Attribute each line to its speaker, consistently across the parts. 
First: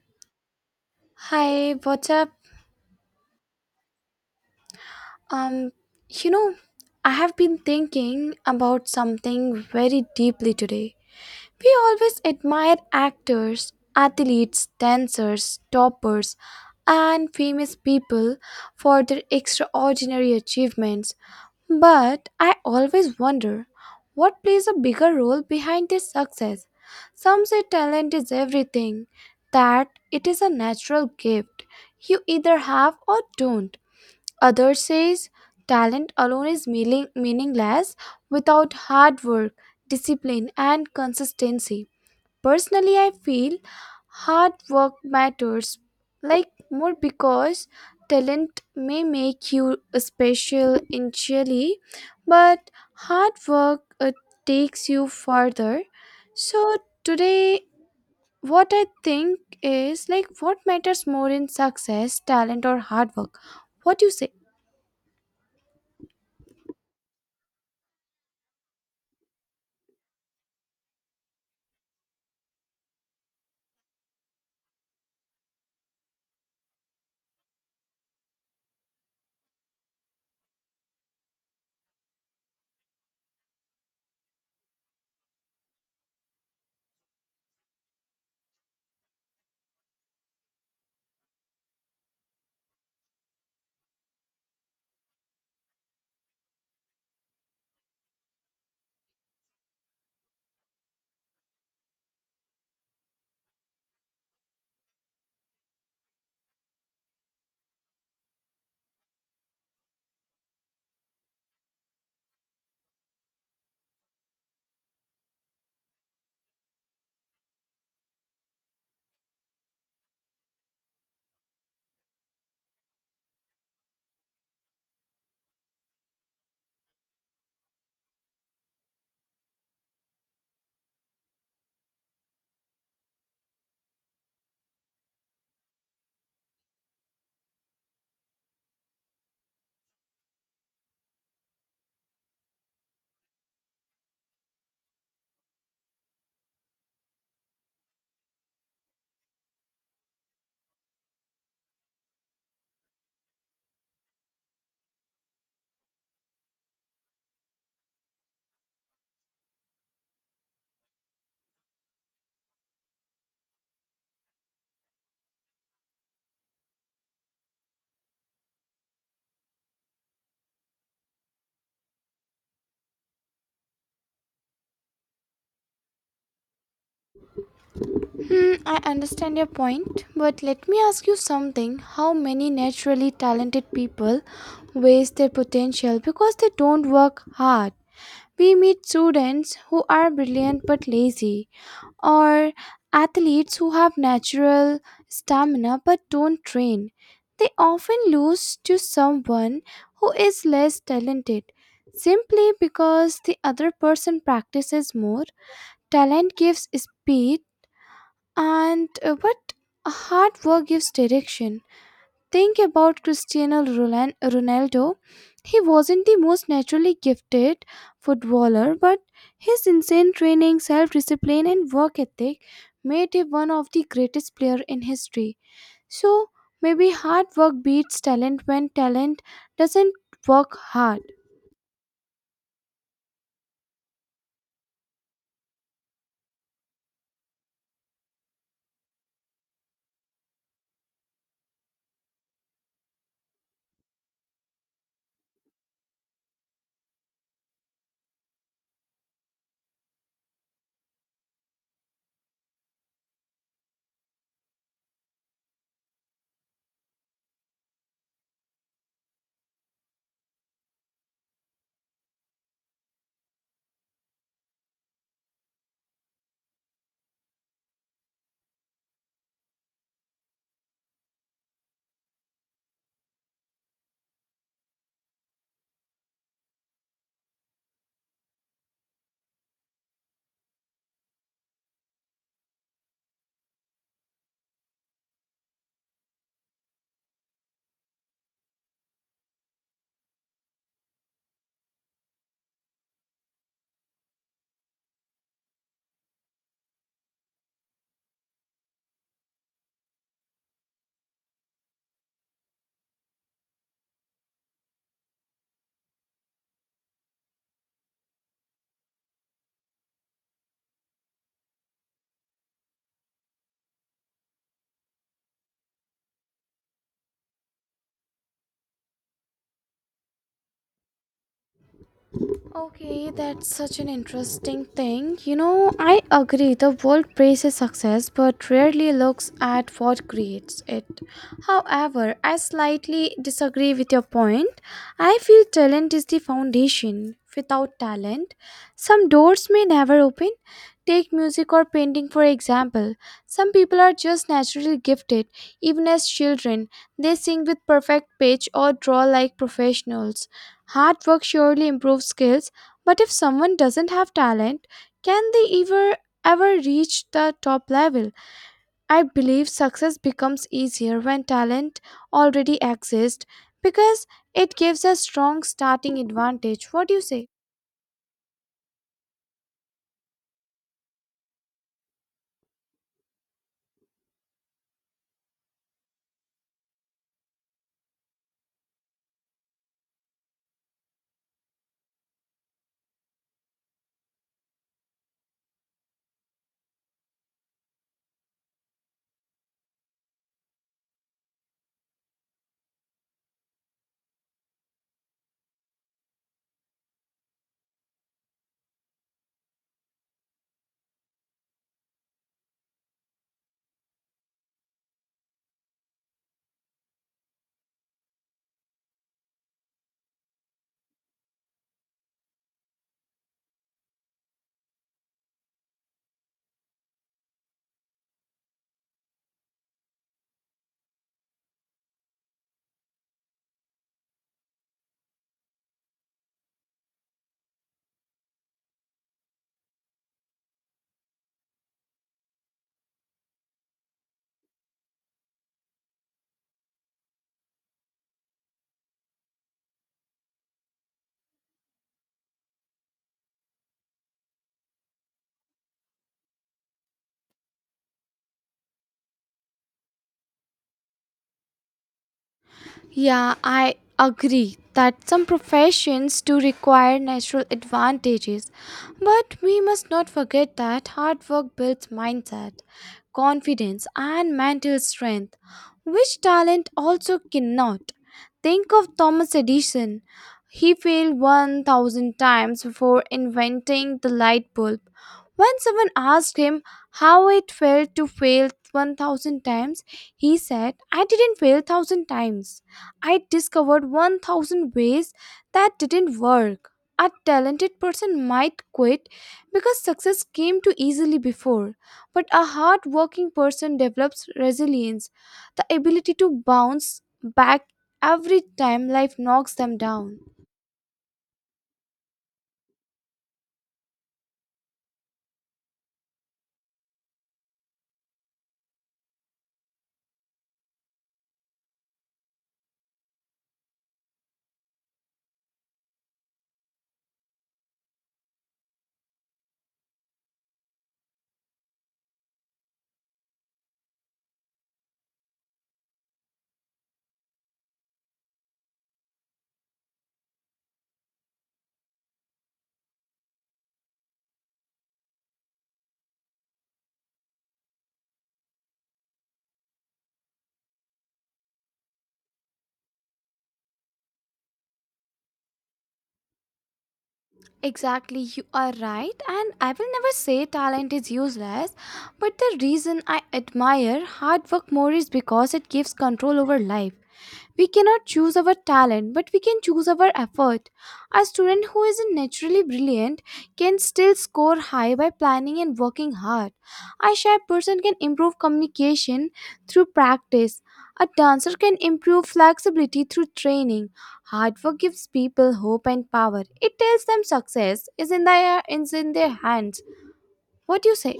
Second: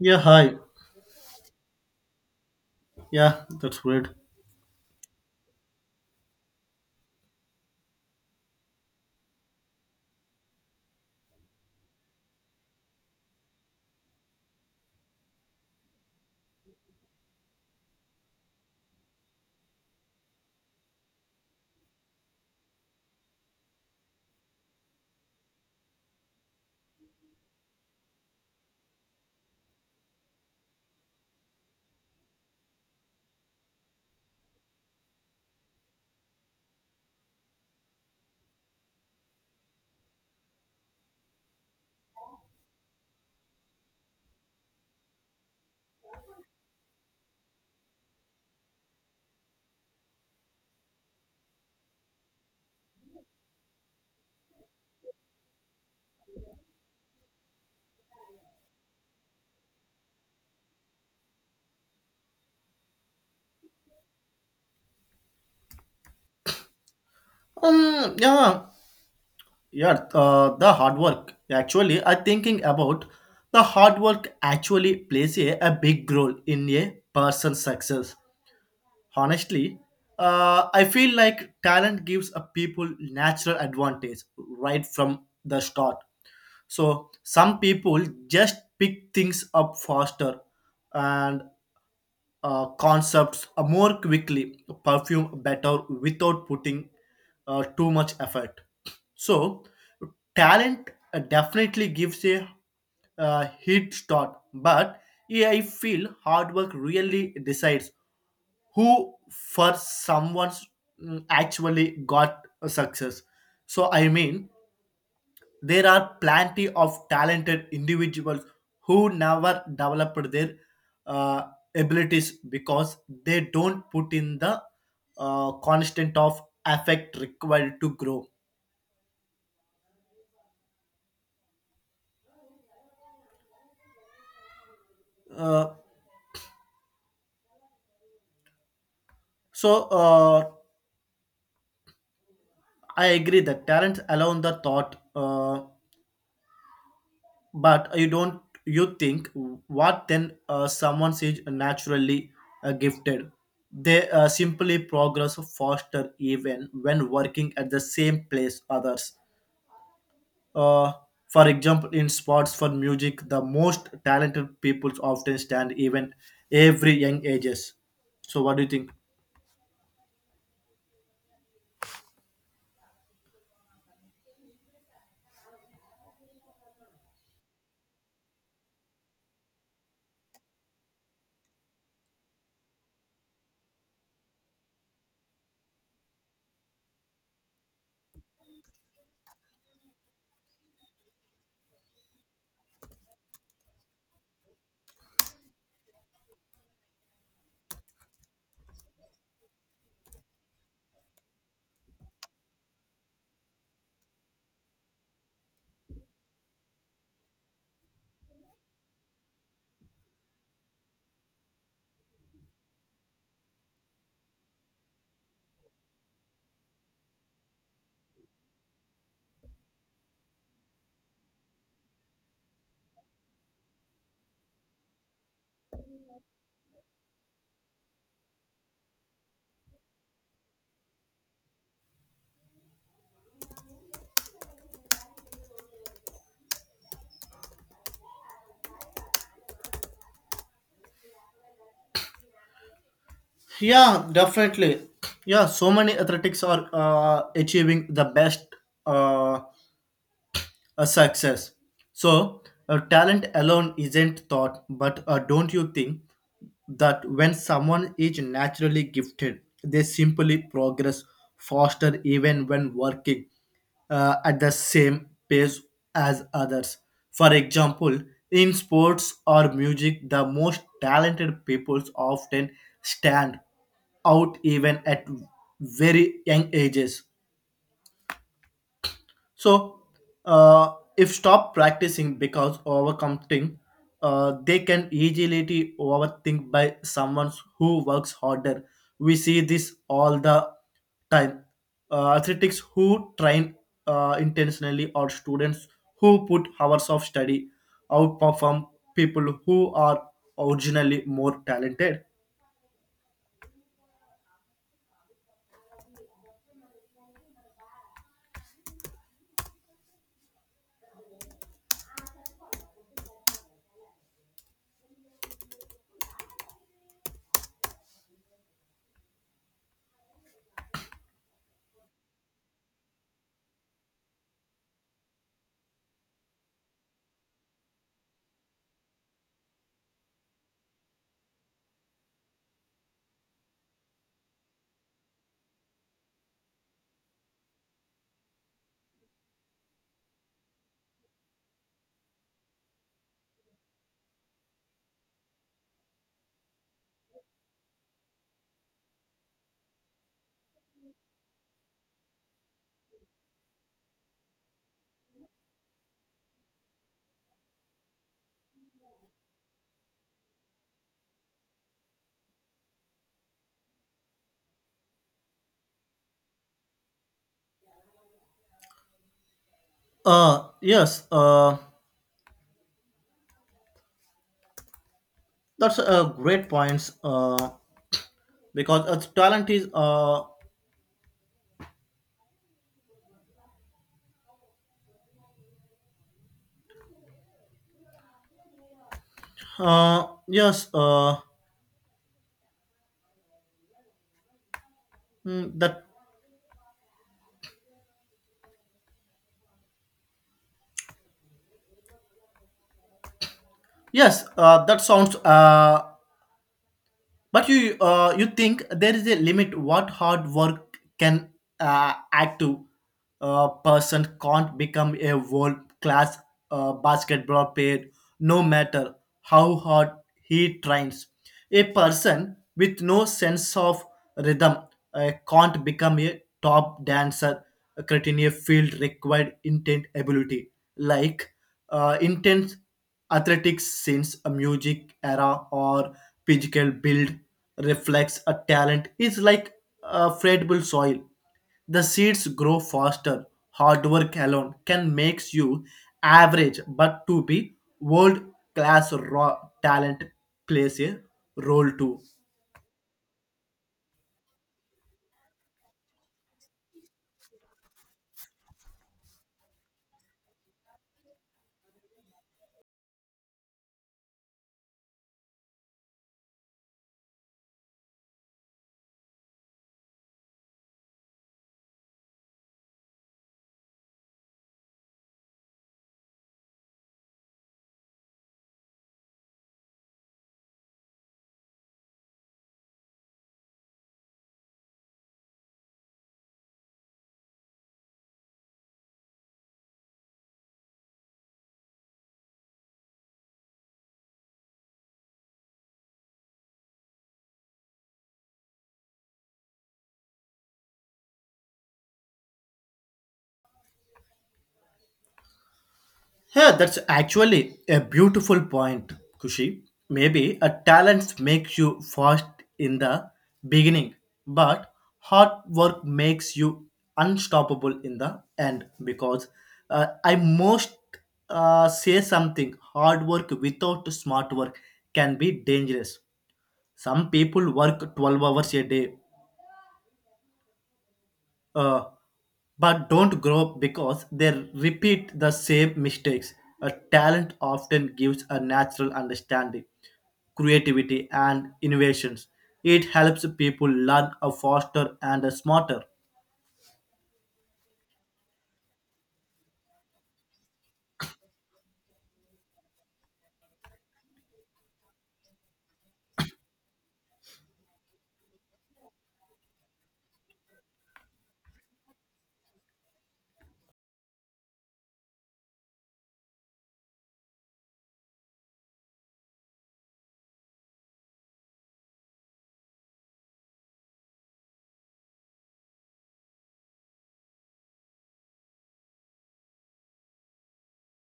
Speaker 1: Yeah, hi.
Speaker 2: Hi, what's up?
Speaker 1: Yeah, that's great.
Speaker 2: Um, you know, I have been thinking about something very deeply today. We always admire actors, athletes, dancers, toppers, and famous people for their extraordinary achievements. But I always wonder what plays a bigger role behind their success. Some say talent is everything, that it is a natural gift you either have or don't. Others says talent alone is meaningless without hard work, discipline and consistency. Personally, I feel hard work matters like more because talent may make you special initially, but hard work takes you further. So today what I think is like what matters more in success, talent or hard work? What do you say?
Speaker 1: Um, yeah, yeah. The hard work. Actually, I thinking about the hard work actually plays a big role in a person's success. Honestly, I feel like talent gives a people natural advantage right from the start. So some people just pick things up faster, and concepts more quickly, perfume better without putting too much effort. So, talent definitely gives a head start, but yeah, I feel hard work really decides who for someone's actually got a success. So, I mean, there are plenty of talented individuals who never developed their uh, abilities because they don't put in the constant of effect required to grow. Uh, so uh, I agree that talent alone the thought, but you don't. You think what then? Someone is naturally gifted. They simply progress faster even when working at the same place others. Uh, for example, in sports for music, the most talented people often stand even every young ages. So, what do you think?
Speaker 2: Hmm, I understand your point, but let me ask you something. How many naturally talented people waste their potential because they don't work hard? We meet students who are brilliant but lazy, or athletes who have natural stamina but don't train. They often lose to someone who is less talented simply because the other person practices more. Talent gives speed and but hard work gives direction. Think about Cristiano Ronaldo. He wasn't the most naturally gifted footballer, but his insane training, self discipline, and work ethic made him one of the greatest players in history. So maybe hard work beats talent when talent doesn't work hard.
Speaker 1: Yeah, definitely. Yeah, so many athletics are achieving the best uh, a success. So, a talent alone isn't thought, but don't you think that when someone is naturally gifted, they simply progress faster even when working at the same pace as others? For example, in sports or music, the most talented people often stand out even at very young ages. So, if stop practicing because overcommitting, they can easily overthink by someone who works harder. We see this all the time. Athletics who train intentionally or students who put hours of study outperform people who are originally more talented.
Speaker 2: Okay, that's such an interesting thing. You know, I agree the world praises success but rarely looks at what creates it. However, I slightly disagree with your point. I feel talent is the foundation. Without talent, some doors may never open. Take music or painting for example. Some people are just naturally gifted, even as children. They sing with perfect pitch or draw like professionals. Hard work surely improves skills, but if someone doesn't have talent, can they ever reach the top level? I believe success becomes easier when talent already exists because it gives a strong starting advantage. What do you say?
Speaker 1: Yes, that's a great points. Because talent is yes. Mm, that yes. That sounds But you you think there is a limit what hard work can add to a person can't become a world class basketball player no matter how hard he trains. A person with no sense of rhythm can't become a top dancer, creating a field required intent ability like intense athletics since a music era or physical build reflects a talent is like a fertile soil. The seeds grow faster. Hard work alone can make you average, but to be world class raw talent plays a role too.
Speaker 2: Yeah, I agree that some professions do require natural advantages, but we must not forget that hard work builds mindset, confidence, and mental strength, which talent also cannot. Think of Thomas Edison. He failed 1,000 times before inventing the light bulb, when someone asked him how it felt to fail 1,000 times, he said, I didn't fail 1,000 times. I discovered 1,000 ways that didn't work. A talented person might quit because success came too easily before, but a hard-working person develops resilience, the ability to bounce back every time life knocks them down.
Speaker 1: Yeah, that's actually a beautiful point, Kushi. Maybe a talent makes you fast in the beginning, but hard work makes you unstoppable in the end. Because I most say something hard work without smart work can be dangerous. Some people work 12 hours a day uh, but don't grow because they repeat the same mistakes. A talent often gives a natural understanding, creativity, and innovations. It helps people learn a faster and a smarter.
Speaker 2: Exactly, you are right, and I will never say talent is useless, but the reason I admire hard work more is because it gives control over life. We cannot choose our talent, but we can choose our effort. A student who isn't naturally brilliant can still score high by planning and working hard. A shy person can improve communication through practice. A dancer can improve flexibility through training. Hard work gives people hope and power. It tells them success is in their hands. What do you say?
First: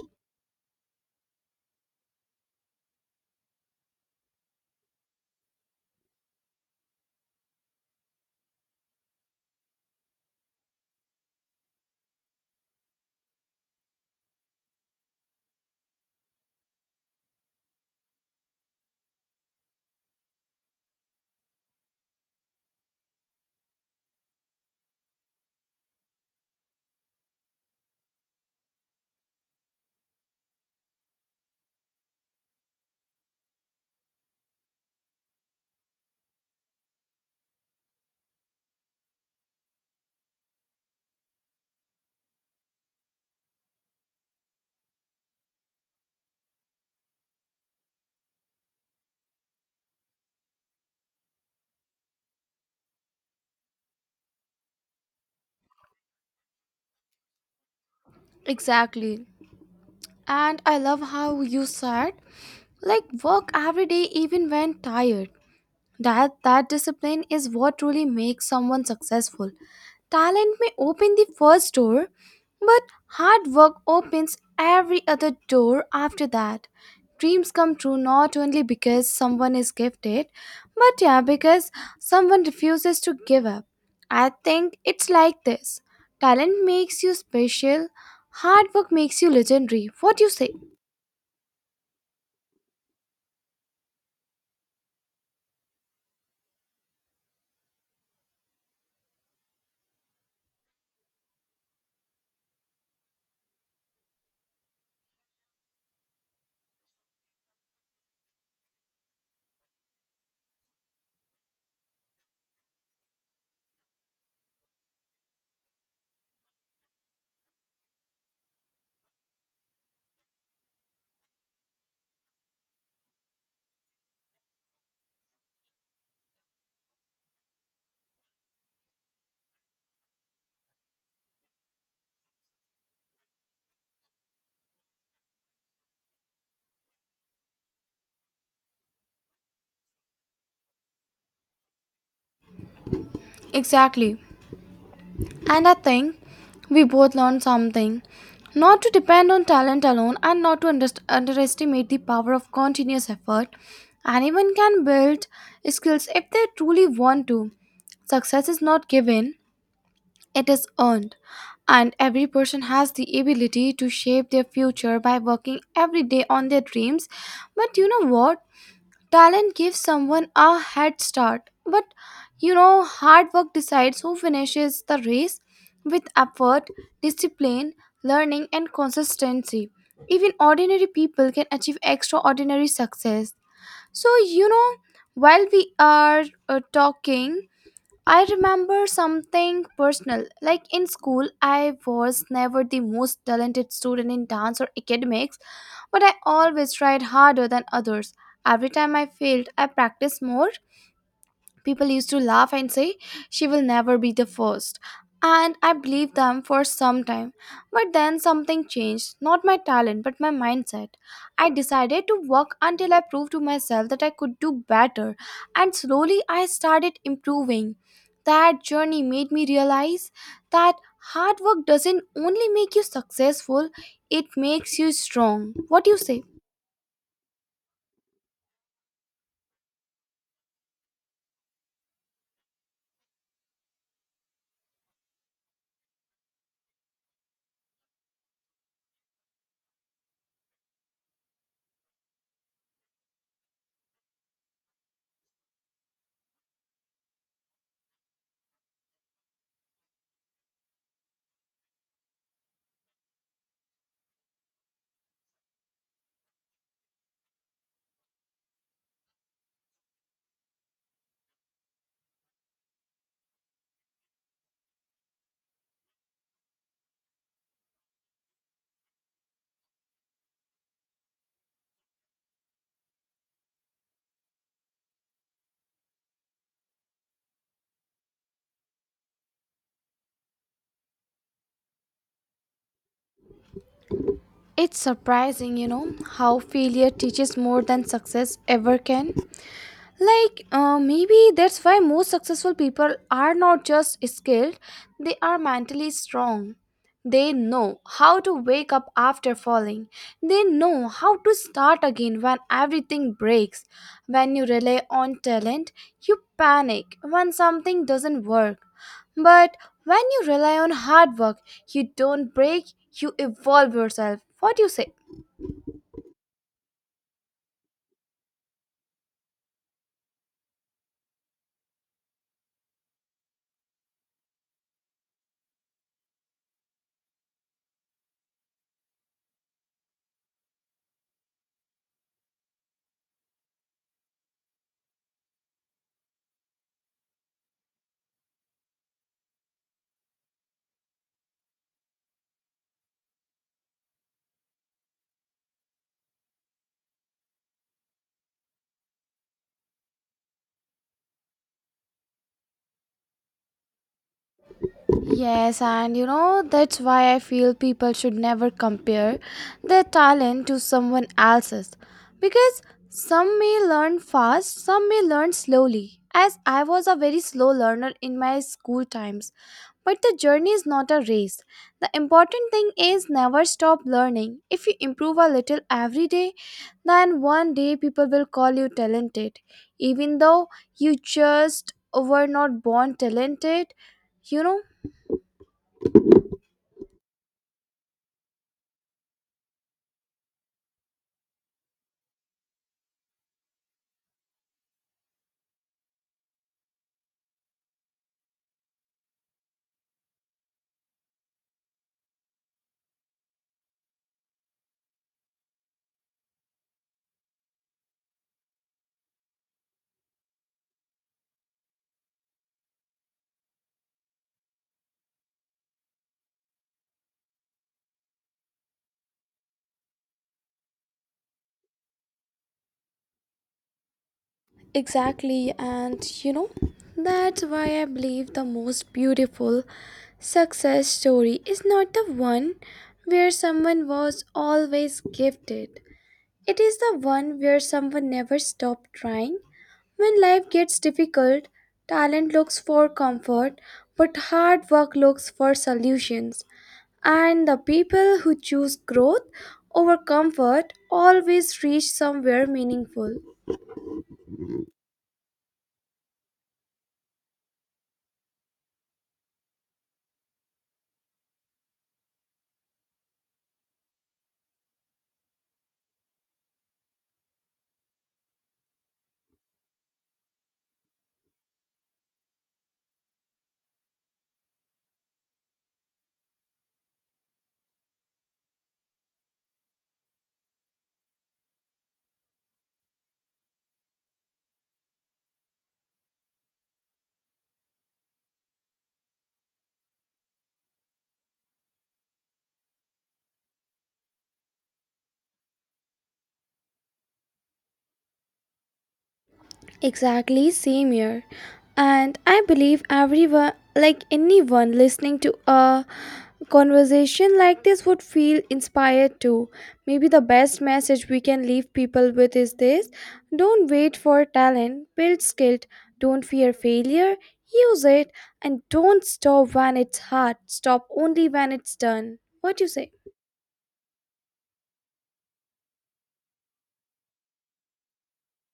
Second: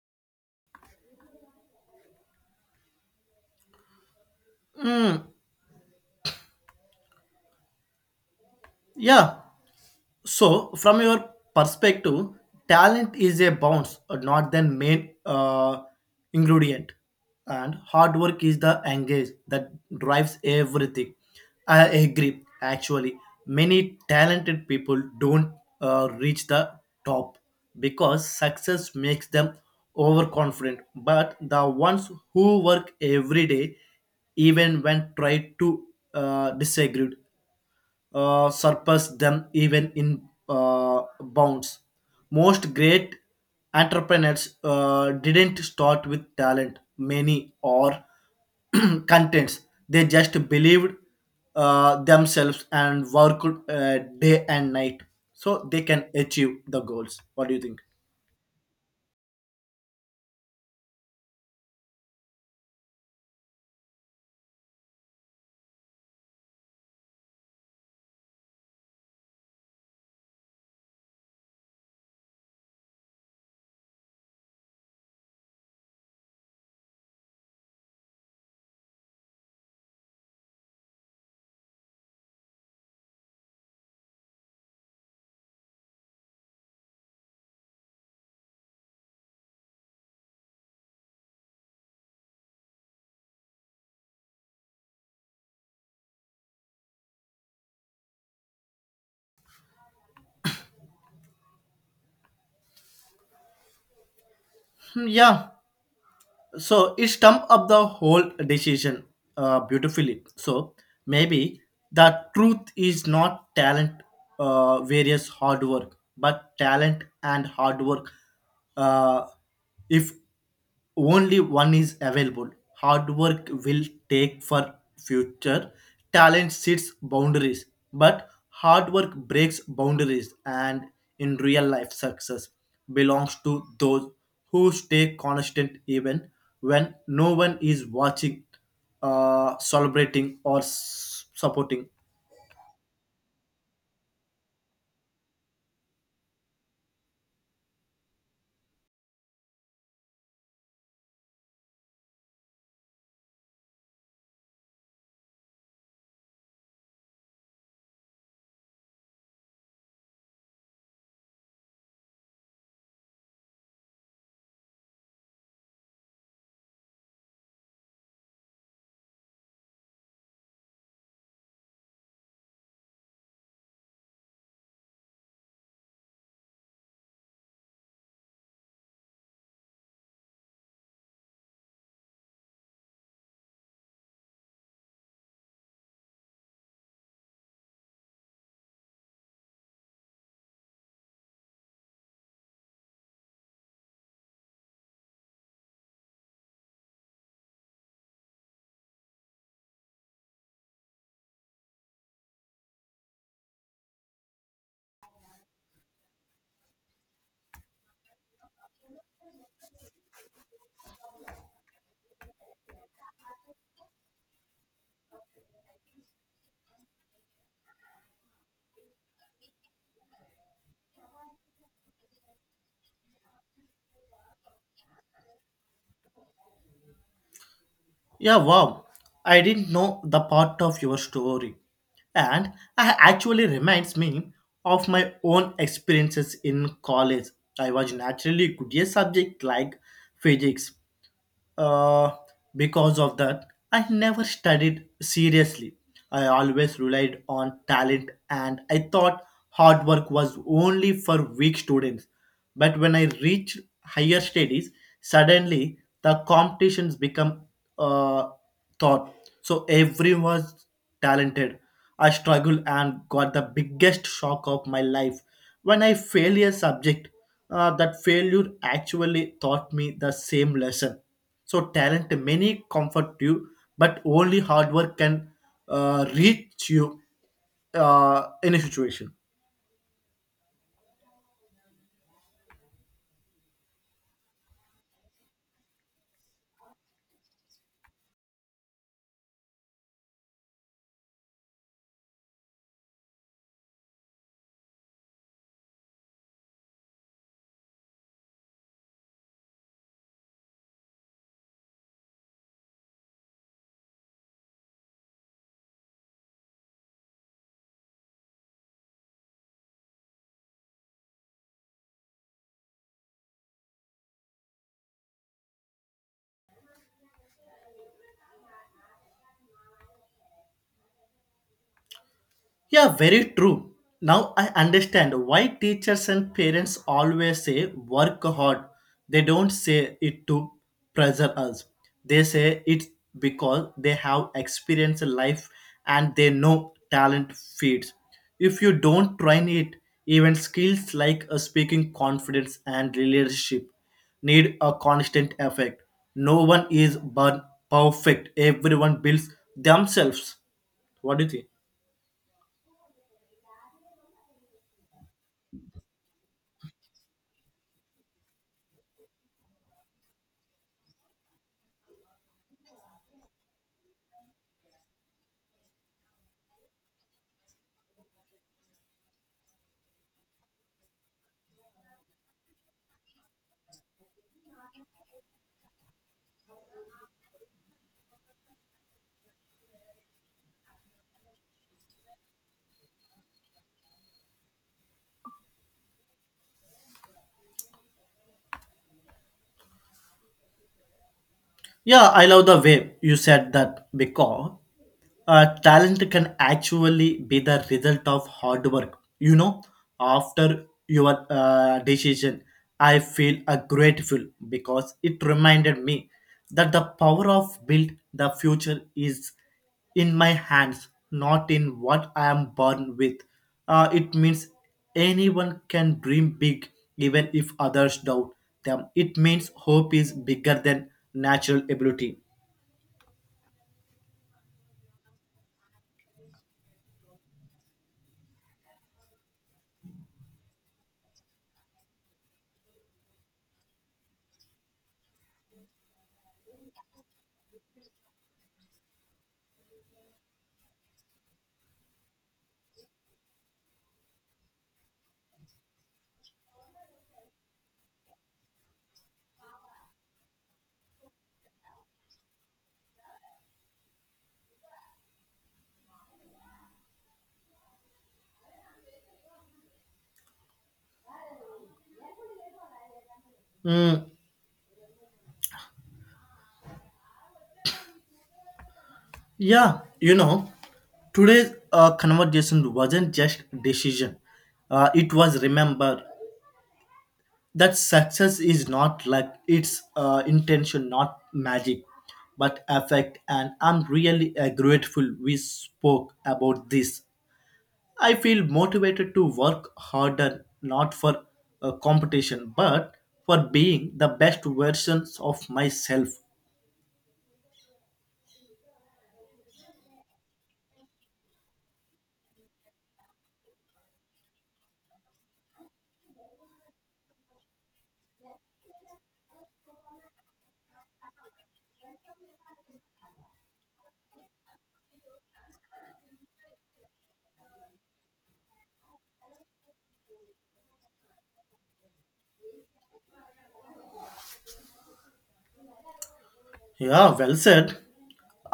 Speaker 1: Yeah, so, from your perspective, talent is a bounce, not the main ingredient. And hard work is the engage that drives everything. I agree. Actually, many talented people don't reach the top because success makes them overconfident. But the ones who work every day, even when tried to disagree, surpass them even in bounds. Most great entrepreneurs didn't start with talent, many or contents. They just believed themselves and worked day and night so they can achieve the goals. What do you think?
Speaker 2: Exactly. And I love how you said like work every day even when tired. That discipline is what truly makes someone successful. Talent may open the first door, but hard work opens every other door after that. Dreams come true not only because someone is gifted, but yeah, because someone refuses to give up. I think it's like this. Talent makes you special, hard work makes you legendary. What do you say?
Speaker 1: Yeah, so it stump up the whole decision beautifully. So maybe the truth is not talent various hard work, but talent and hard work, uh, if only one is available, hard work will take for future. Talent sets boundaries, but hard work breaks boundaries, and in real life success belongs to those who stay constant even when no one is watching, celebrating, or supporting.
Speaker 2: Exactly. And I think we both learned something not to depend on talent alone and not to underestimate the power of continuous effort. Anyone can build skills if they truly want to. Success is not given, it is earned. And every person has the ability to shape their future by working every day on their dreams. But you know what? Talent gives someone a head start, but hard work decides who finishes the race with effort, discipline, learning, and consistency. Even ordinary people can achieve extraordinary success. So, you know, while we are talking, I remember something personal. Like in school, I was never the most talented student in dance or academics, but I always tried harder than others. Every time I failed, I practiced more. People used to laugh and say, she will never be the first. And I believed them for some time. But then something changed. Not my talent, but my mindset. I decided to work until I proved to myself that I could do better. And slowly I started improving. That journey made me realize that hard work doesn't only make you successful, it makes you strong. What do you say?
Speaker 1: Yeah, wow. I didn't know the part of your story. And I actually reminds me of my own experiences in college. I was naturally good at subject like physics. Uh, because of that, I never studied seriously. I always relied on talent and I thought hard work was only for weak students. But when I reached higher studies, suddenly the competitions become uh, thought. So everyone was talented. I struggled and got the biggest shock of my life when I failed a subject. That failure actually taught me the same lesson. So talent many comfort you, but only hard work can reach you in a situation.
Speaker 2: It's surprising, you know, how failure teaches more than success ever can. Like maybe that's why most successful people are not just skilled, they are mentally strong. They know how to wake up after falling. They know how to start again when everything breaks. When you rely on talent, you panic when something doesn't work, but when you rely on hard work, you don't break, you evolve yourself. What do you say?
Speaker 1: Yeah, very true. Now I understand why teachers and parents always say work hard. They don't say it to pressure us. They say it because they have experienced life and they know talent feeds. If you don't train it, even skills like speaking confidence and leadership need a constant effect. No one is born perfect. Everyone builds themselves. What do you think?
Speaker 2: Yes, and you know, that's why I feel people should never compare their talent to someone else's. Because some may learn fast, some may learn slowly. As I was a very slow learner in my school times, but the journey is not a race. The important thing is never stop learning. If you improve a little every day, then one day people will call you talented. Even though you just were not born talented, you know.
Speaker 1: Yeah, I love the way you said that because talent can actually be the result of hard work, you know, after your decision. I feel grateful because it reminded me that the power of build the future is in my hands, not in what I am born with. It means anyone can dream big even if others doubt them. It means hope is bigger than natural ability.
Speaker 2: Exactly, and you know, that's why I believe the most beautiful success story is not the one where someone was always gifted. It is the one where someone never stopped trying. When life gets difficult, talent looks for comfort, but hard work looks for solutions. And the people who choose growth over comfort always reach somewhere meaningful.
Speaker 1: Mm, Yeah, you know, today's conversation wasn't just decision. It was remember that success is not like its intention, not magic, but effect. And I'm really grateful we spoke about this. I feel motivated to work harder, not for competition, but for being the best versions of myself.
Speaker 2: Exactly, same here. And I believe everyone, like anyone listening to a conversation like this, would feel inspired too. Maybe the best message we can leave people with is this: don't wait for talent, build skill, don't fear failure, use it, and don't stop when it's hard, stop only when it's done. What do you say?
Speaker 1: Yeah, well said.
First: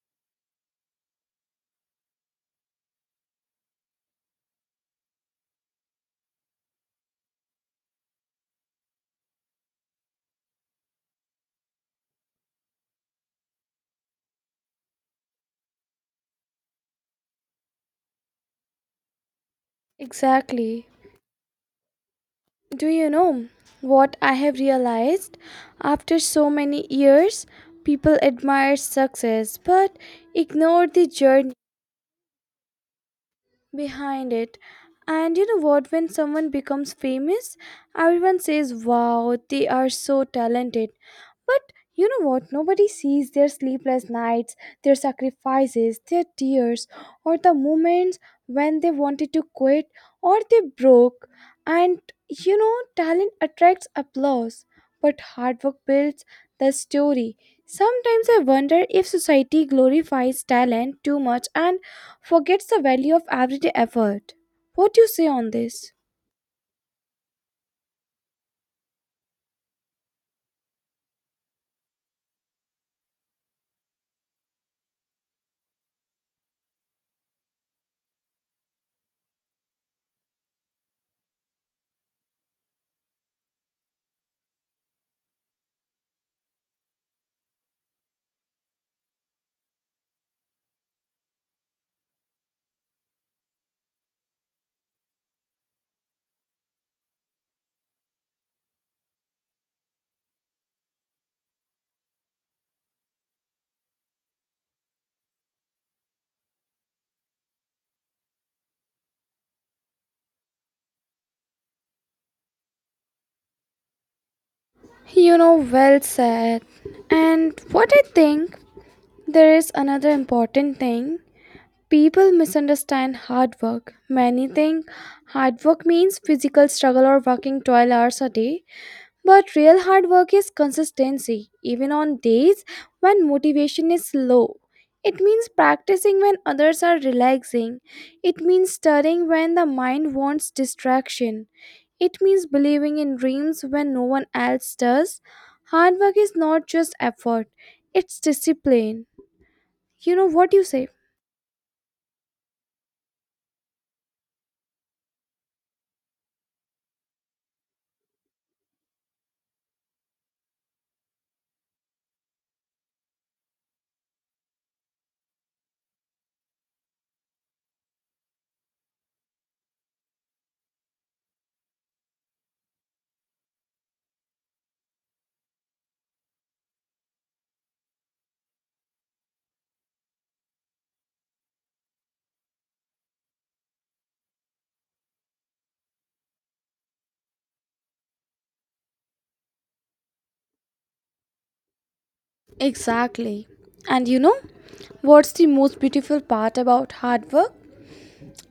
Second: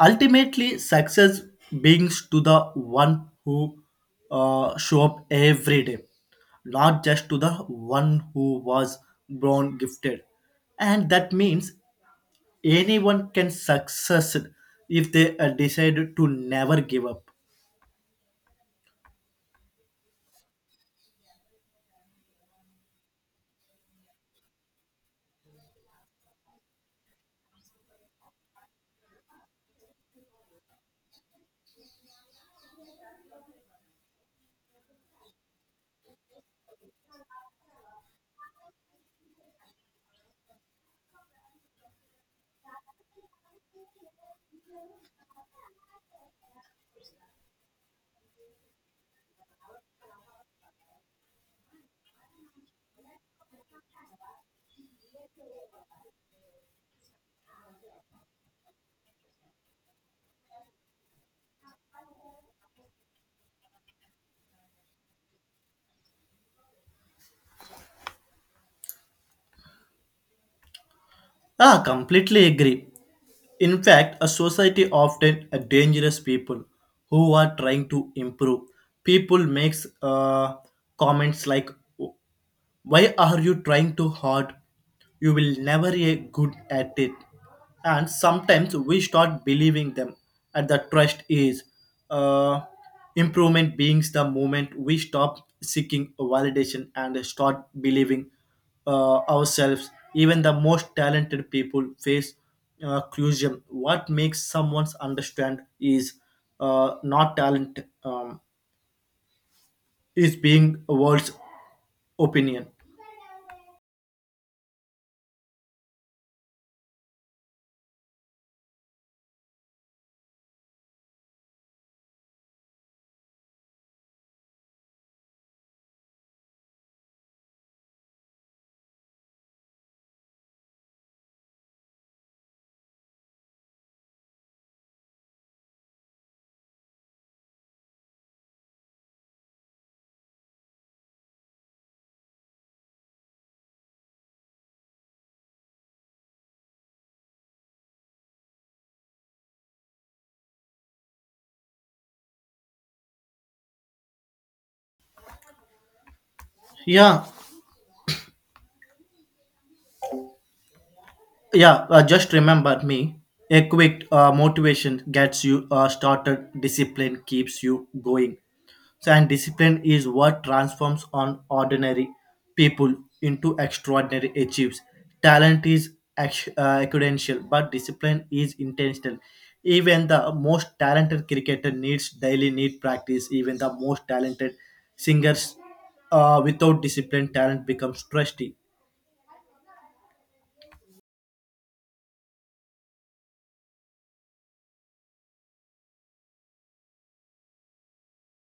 Speaker 1: Ultimately, success belongs to the one who show up every day, not just to the one who was born gifted. And that means anyone can succeed if they decide to never give up.
Speaker 2: Exactly. Do you know what I have realized? After so many years, people admire success but ignore the journey behind it. And you know what? When someone becomes famous, everyone says, wow, they are so talented. But you know what? Nobody sees their sleepless nights, their sacrifices, their tears, or the moments when they wanted to quit or they broke. And you know, talent attracts applause, but hard work builds the story. Sometimes I wonder if society glorifies talent too much and forgets the value of everyday effort. What do you say on this?
Speaker 1: Ah, completely agree. In fact, a society often a dangerous people who are trying to improve. People makes comments like why are you trying too hard? You will never get good at it. And sometimes we start believing them, and the trust is uh, improvement beings the moment we stop seeking validation and start believing ourselves. Even the most talented people face clusion. What makes someone understand is not talent, is being a world's opinion.
Speaker 2: You know, well said. And what I think, there is another important thing. People misunderstand hard work. Many think hard work means physical struggle or working 12 hours a day, but real hard work is consistency, even on days when motivation is low. It means practicing when others are relaxing. It means studying when the mind wants distraction. It means believing in dreams when no one else does. Hard work is not just effort, it's discipline. You know what you say?
Speaker 1: Yeah, Yeah, just remember me. A quick motivation gets you started. Discipline keeps you going. So, and discipline is what transforms on ordinary people into extraordinary achieves. Talent is accidental, but discipline is intentional. Even the most talented cricketer needs daily need practice. Even the most talented singers, without discipline, talent becomes trusty.
Speaker 2: Exactly. And you know what's the most beautiful part about hard work?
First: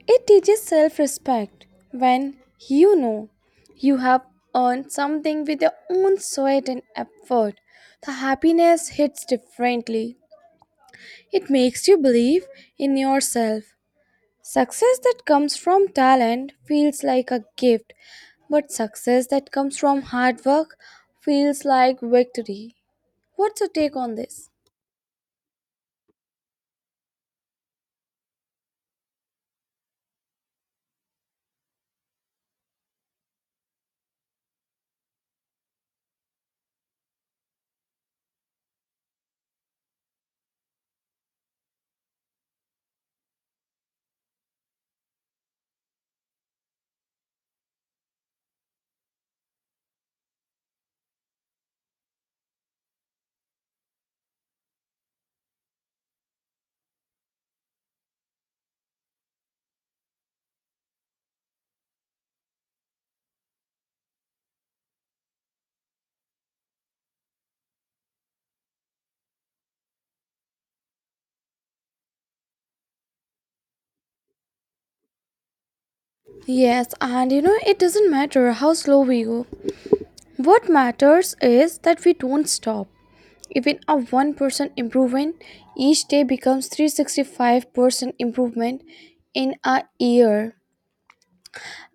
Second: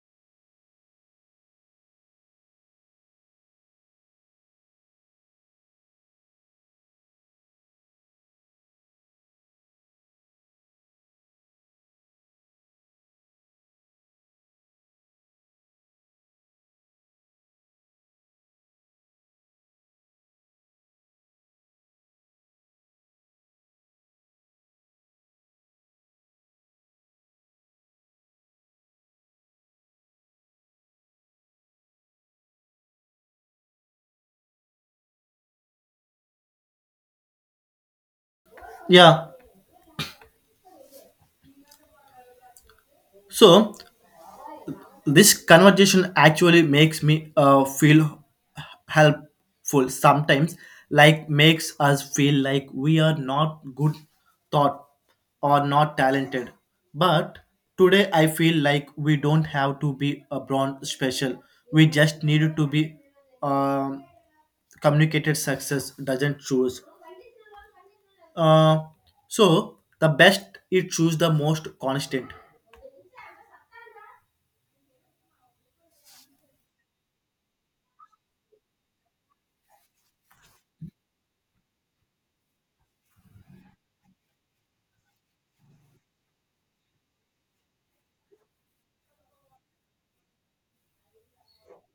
Speaker 2: It teaches self respect when you know you have earned something with your own sweat and effort. The happiness hits differently. It makes you believe in yourself. Success that comes from talent feels like a gift, but success that comes from hard work feels like victory. What's your take on this?
Speaker 1: Yeah. So this conversation actually makes me feel helpful sometimes, like makes us feel like we are not good thought or not talented, but today I feel like we don't have to be a brand special. We just need to be um, communicated success. Doesn't choose uh, so the best, it choose the most constant.
Speaker 2: Yes, and you know, it doesn't matter how slow we go. What matters is that we don't stop. Even a 1% improvement each day becomes 365% improvement in a year.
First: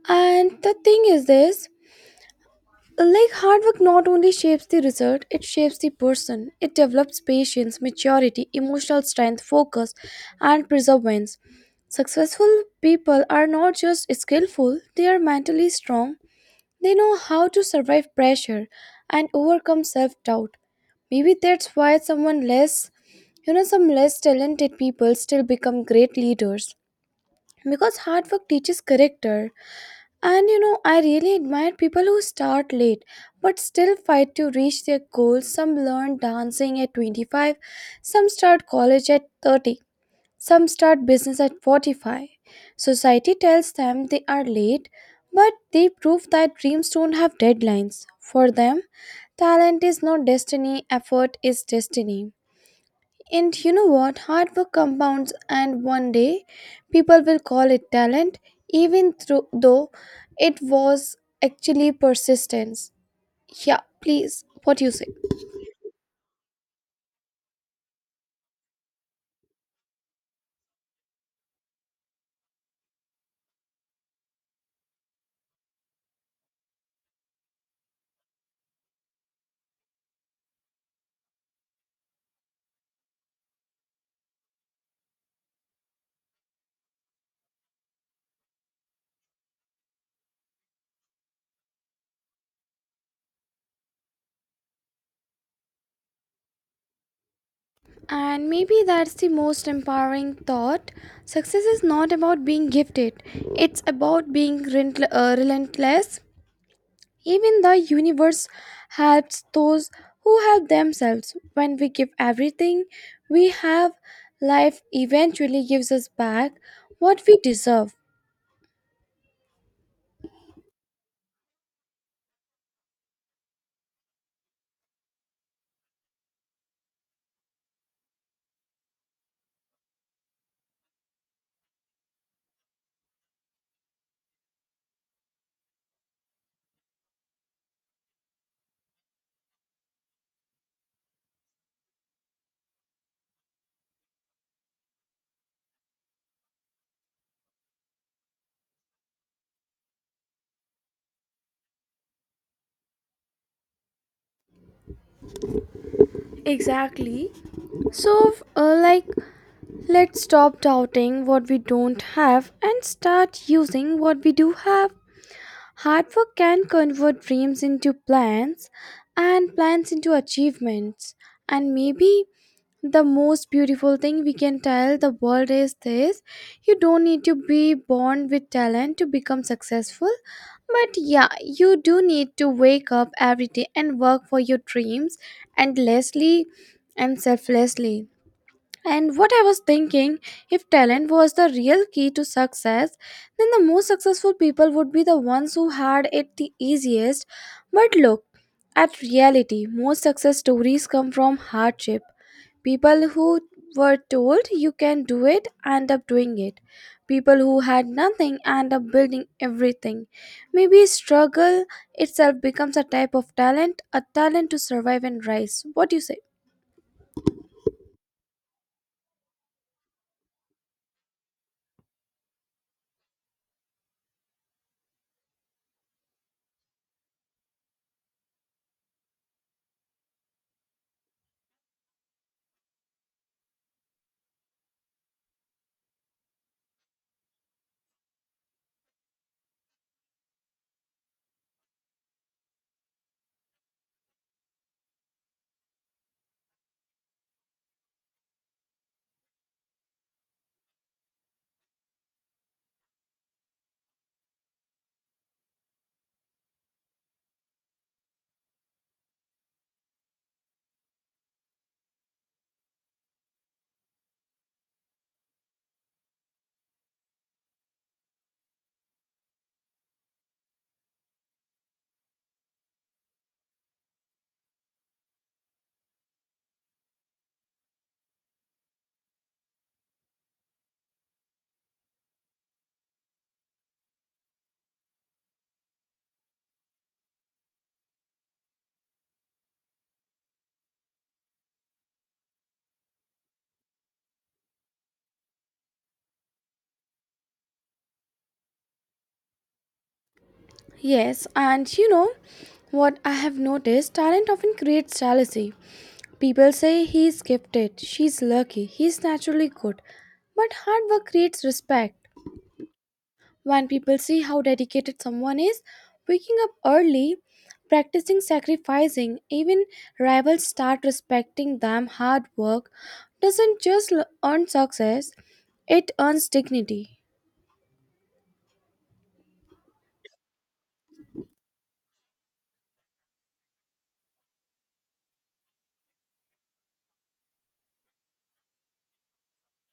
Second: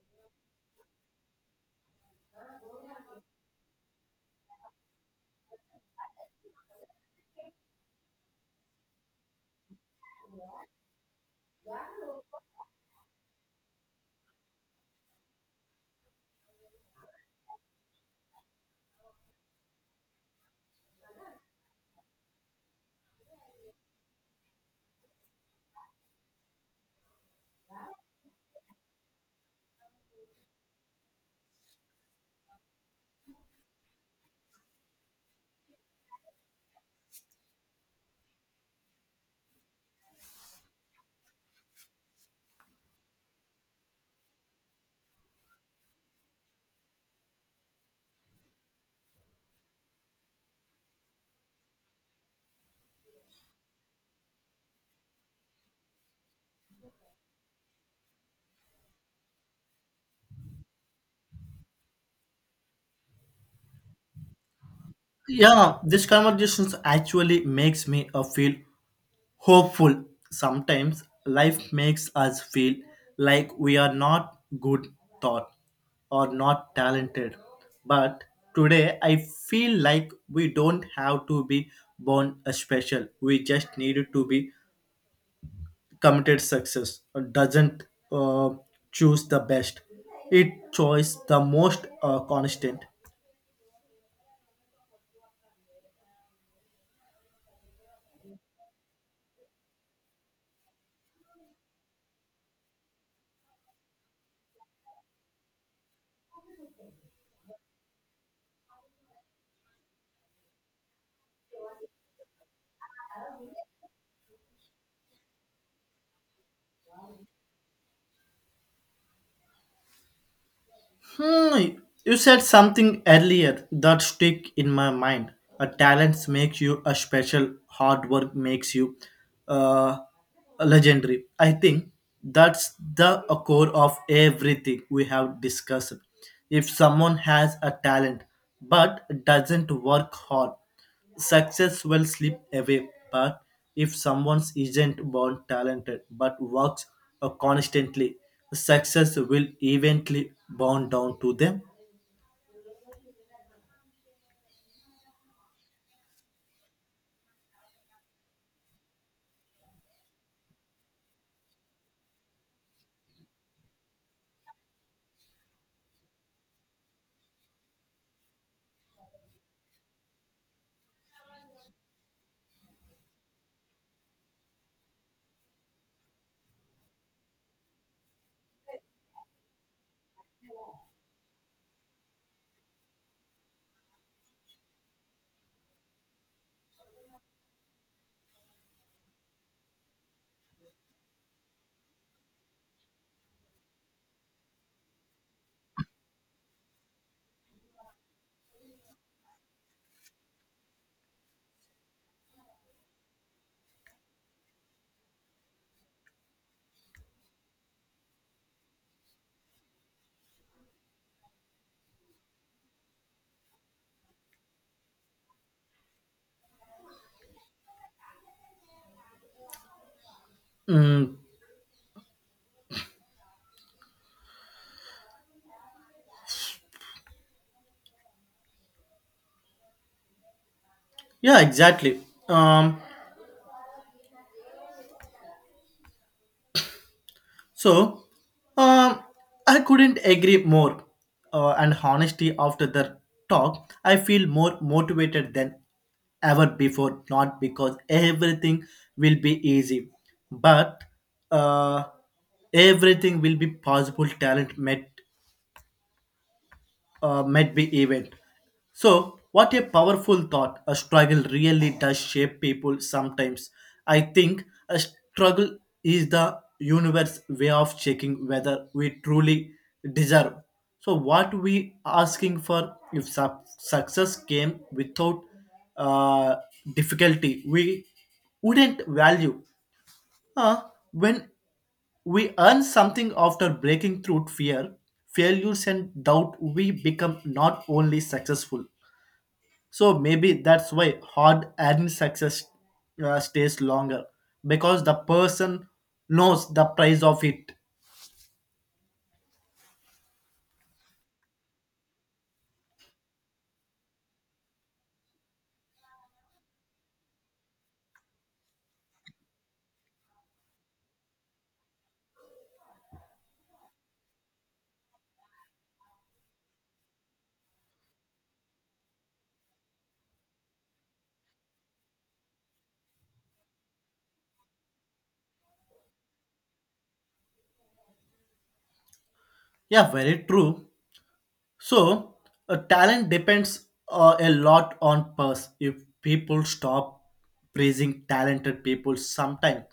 Speaker 2: And the thing is this, like hard work not only shapes the result, it shapes the person. It develops patience, maturity, emotional strength, focus, and perseverance. Successful people are not just skillful, they are mentally strong. They know how to survive pressure and overcome self doubt. Maybe that's why some less talented people still become great leaders because hard work teaches character. And you know, I really admire people who start late but still fight to reach their goals. Some learn dancing at 25, some start college at 30, some start business at 45. Society tells them they are late, but they prove that dreams don't have deadlines. For them, talent is not destiny, effort is destiny. And you know what? Hard work compounds, and one day people will call it talent, even though it was actually persistence. Yeah, please, what you say?
Speaker 1: Yeah, this conversations actually makes me feel hopeful. Sometimes life makes us feel like we are not good thought or not talented. But today I feel like we don't have to be born a special. We just need to be committed success. Doesn't uh, choose the best. It choice the most constant.
Speaker 2: And maybe that's the most empowering thought. Success is not about being gifted, it's about being relentless. Even the universe helps those who help themselves. When we give everything we have, life eventually gives us back what we deserve.
Speaker 1: Hmm, you said something earlier that stick in my mind. A talent makes you a special. Hard work makes you uh, legendary. I think that's the core of everything we have discussed. If someone has a talent but doesn't work hard, success will slip away, but if someone isn't born talented but works constantly, success will eventually bound down to them.
Speaker 2: Exactly. So, let's stop doubting what we don't have and start using what we do have. Hard work can convert dreams into plans and plans into achievements. And maybe the most beautiful thing we can tell the world is this: you don't need to be born with talent to become successful. But yeah, you do need to wake up every day and work for your dreams endlessly and selflessly. And what I was thinking, if talent was the real key to success, then the most successful people would be the ones who had it the easiest. But look at reality, most success stories come from hardship. People who were told you can do it end up doing it. People who had nothing end up building everything. Maybe struggle itself becomes a type of talent, a talent to survive and rise. What do you say?
Speaker 1: Mm, yeah, exactly. Um, So, um, I couldn't agree more. And honestly, after the talk, I feel more motivated than ever before. Not because everything will be easy, but uh, everything will be possible. Talent met might be event. So, what a powerful thought. A struggle really does shape people sometimes. I think a struggle is the universe way of checking whether we truly deserve. So, what we asking for if success came without uh, difficulty, we wouldn't value uh, when we earn something after breaking through fear, failures, and doubt, we become not only successful. So maybe that's why hard earned success stays longer because the person knows the price of it.
Speaker 2: Yes, and you know what I have noticed, talent often creates jealousy. People say he's gifted, she's lucky, he's naturally good. But hard work creates respect. When people see how dedicated someone is, waking up early, practicing, sacrificing, even rivals start respecting them. Hard work doesn't just earn success, it earns dignity.
Speaker 1: Yeah, very true. So, talent depends a lot on purse. If people stop praising talented people sometime,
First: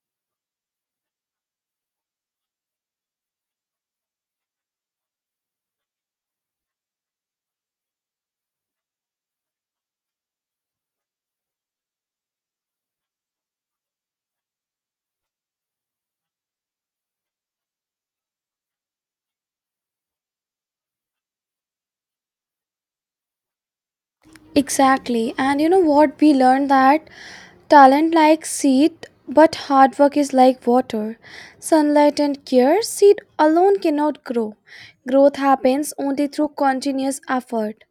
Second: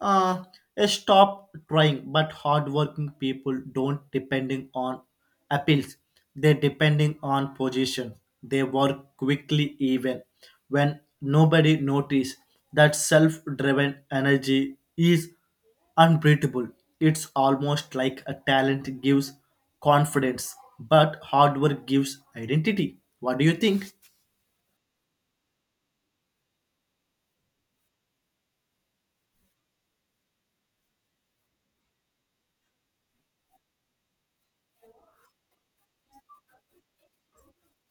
Speaker 1: uh, they stop trying. But hardworking people don't depending on appeals. They depending on position. They work quickly even when nobody notice. That self-driven energy is unbeatable. It's almost like a talent gives confidence, but hard work gives identity. What do you think?
Speaker 2: Exactly. And you know what? We learned that talent like seed, but hard work is like water. Sunlight and care, seed alone cannot grow. Growth happens only through continuous effort.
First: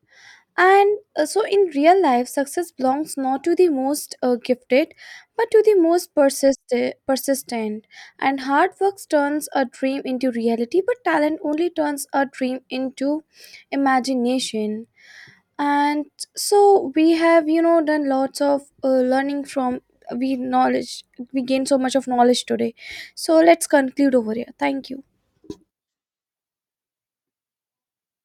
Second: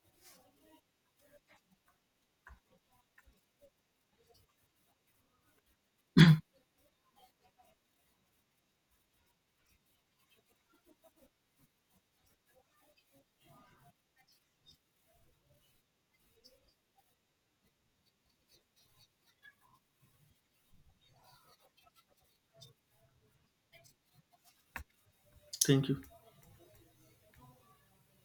Speaker 2: And so, in real life, success belongs not to the most gifted, but to the most persistent. And hard work turns a dream into reality, but talent only turns a dream into imagination. And so we have, done lots of learning from we knowledge. We gain so much of knowledge today, so let's conclude over here. Thank you.
Speaker 1: Thank you.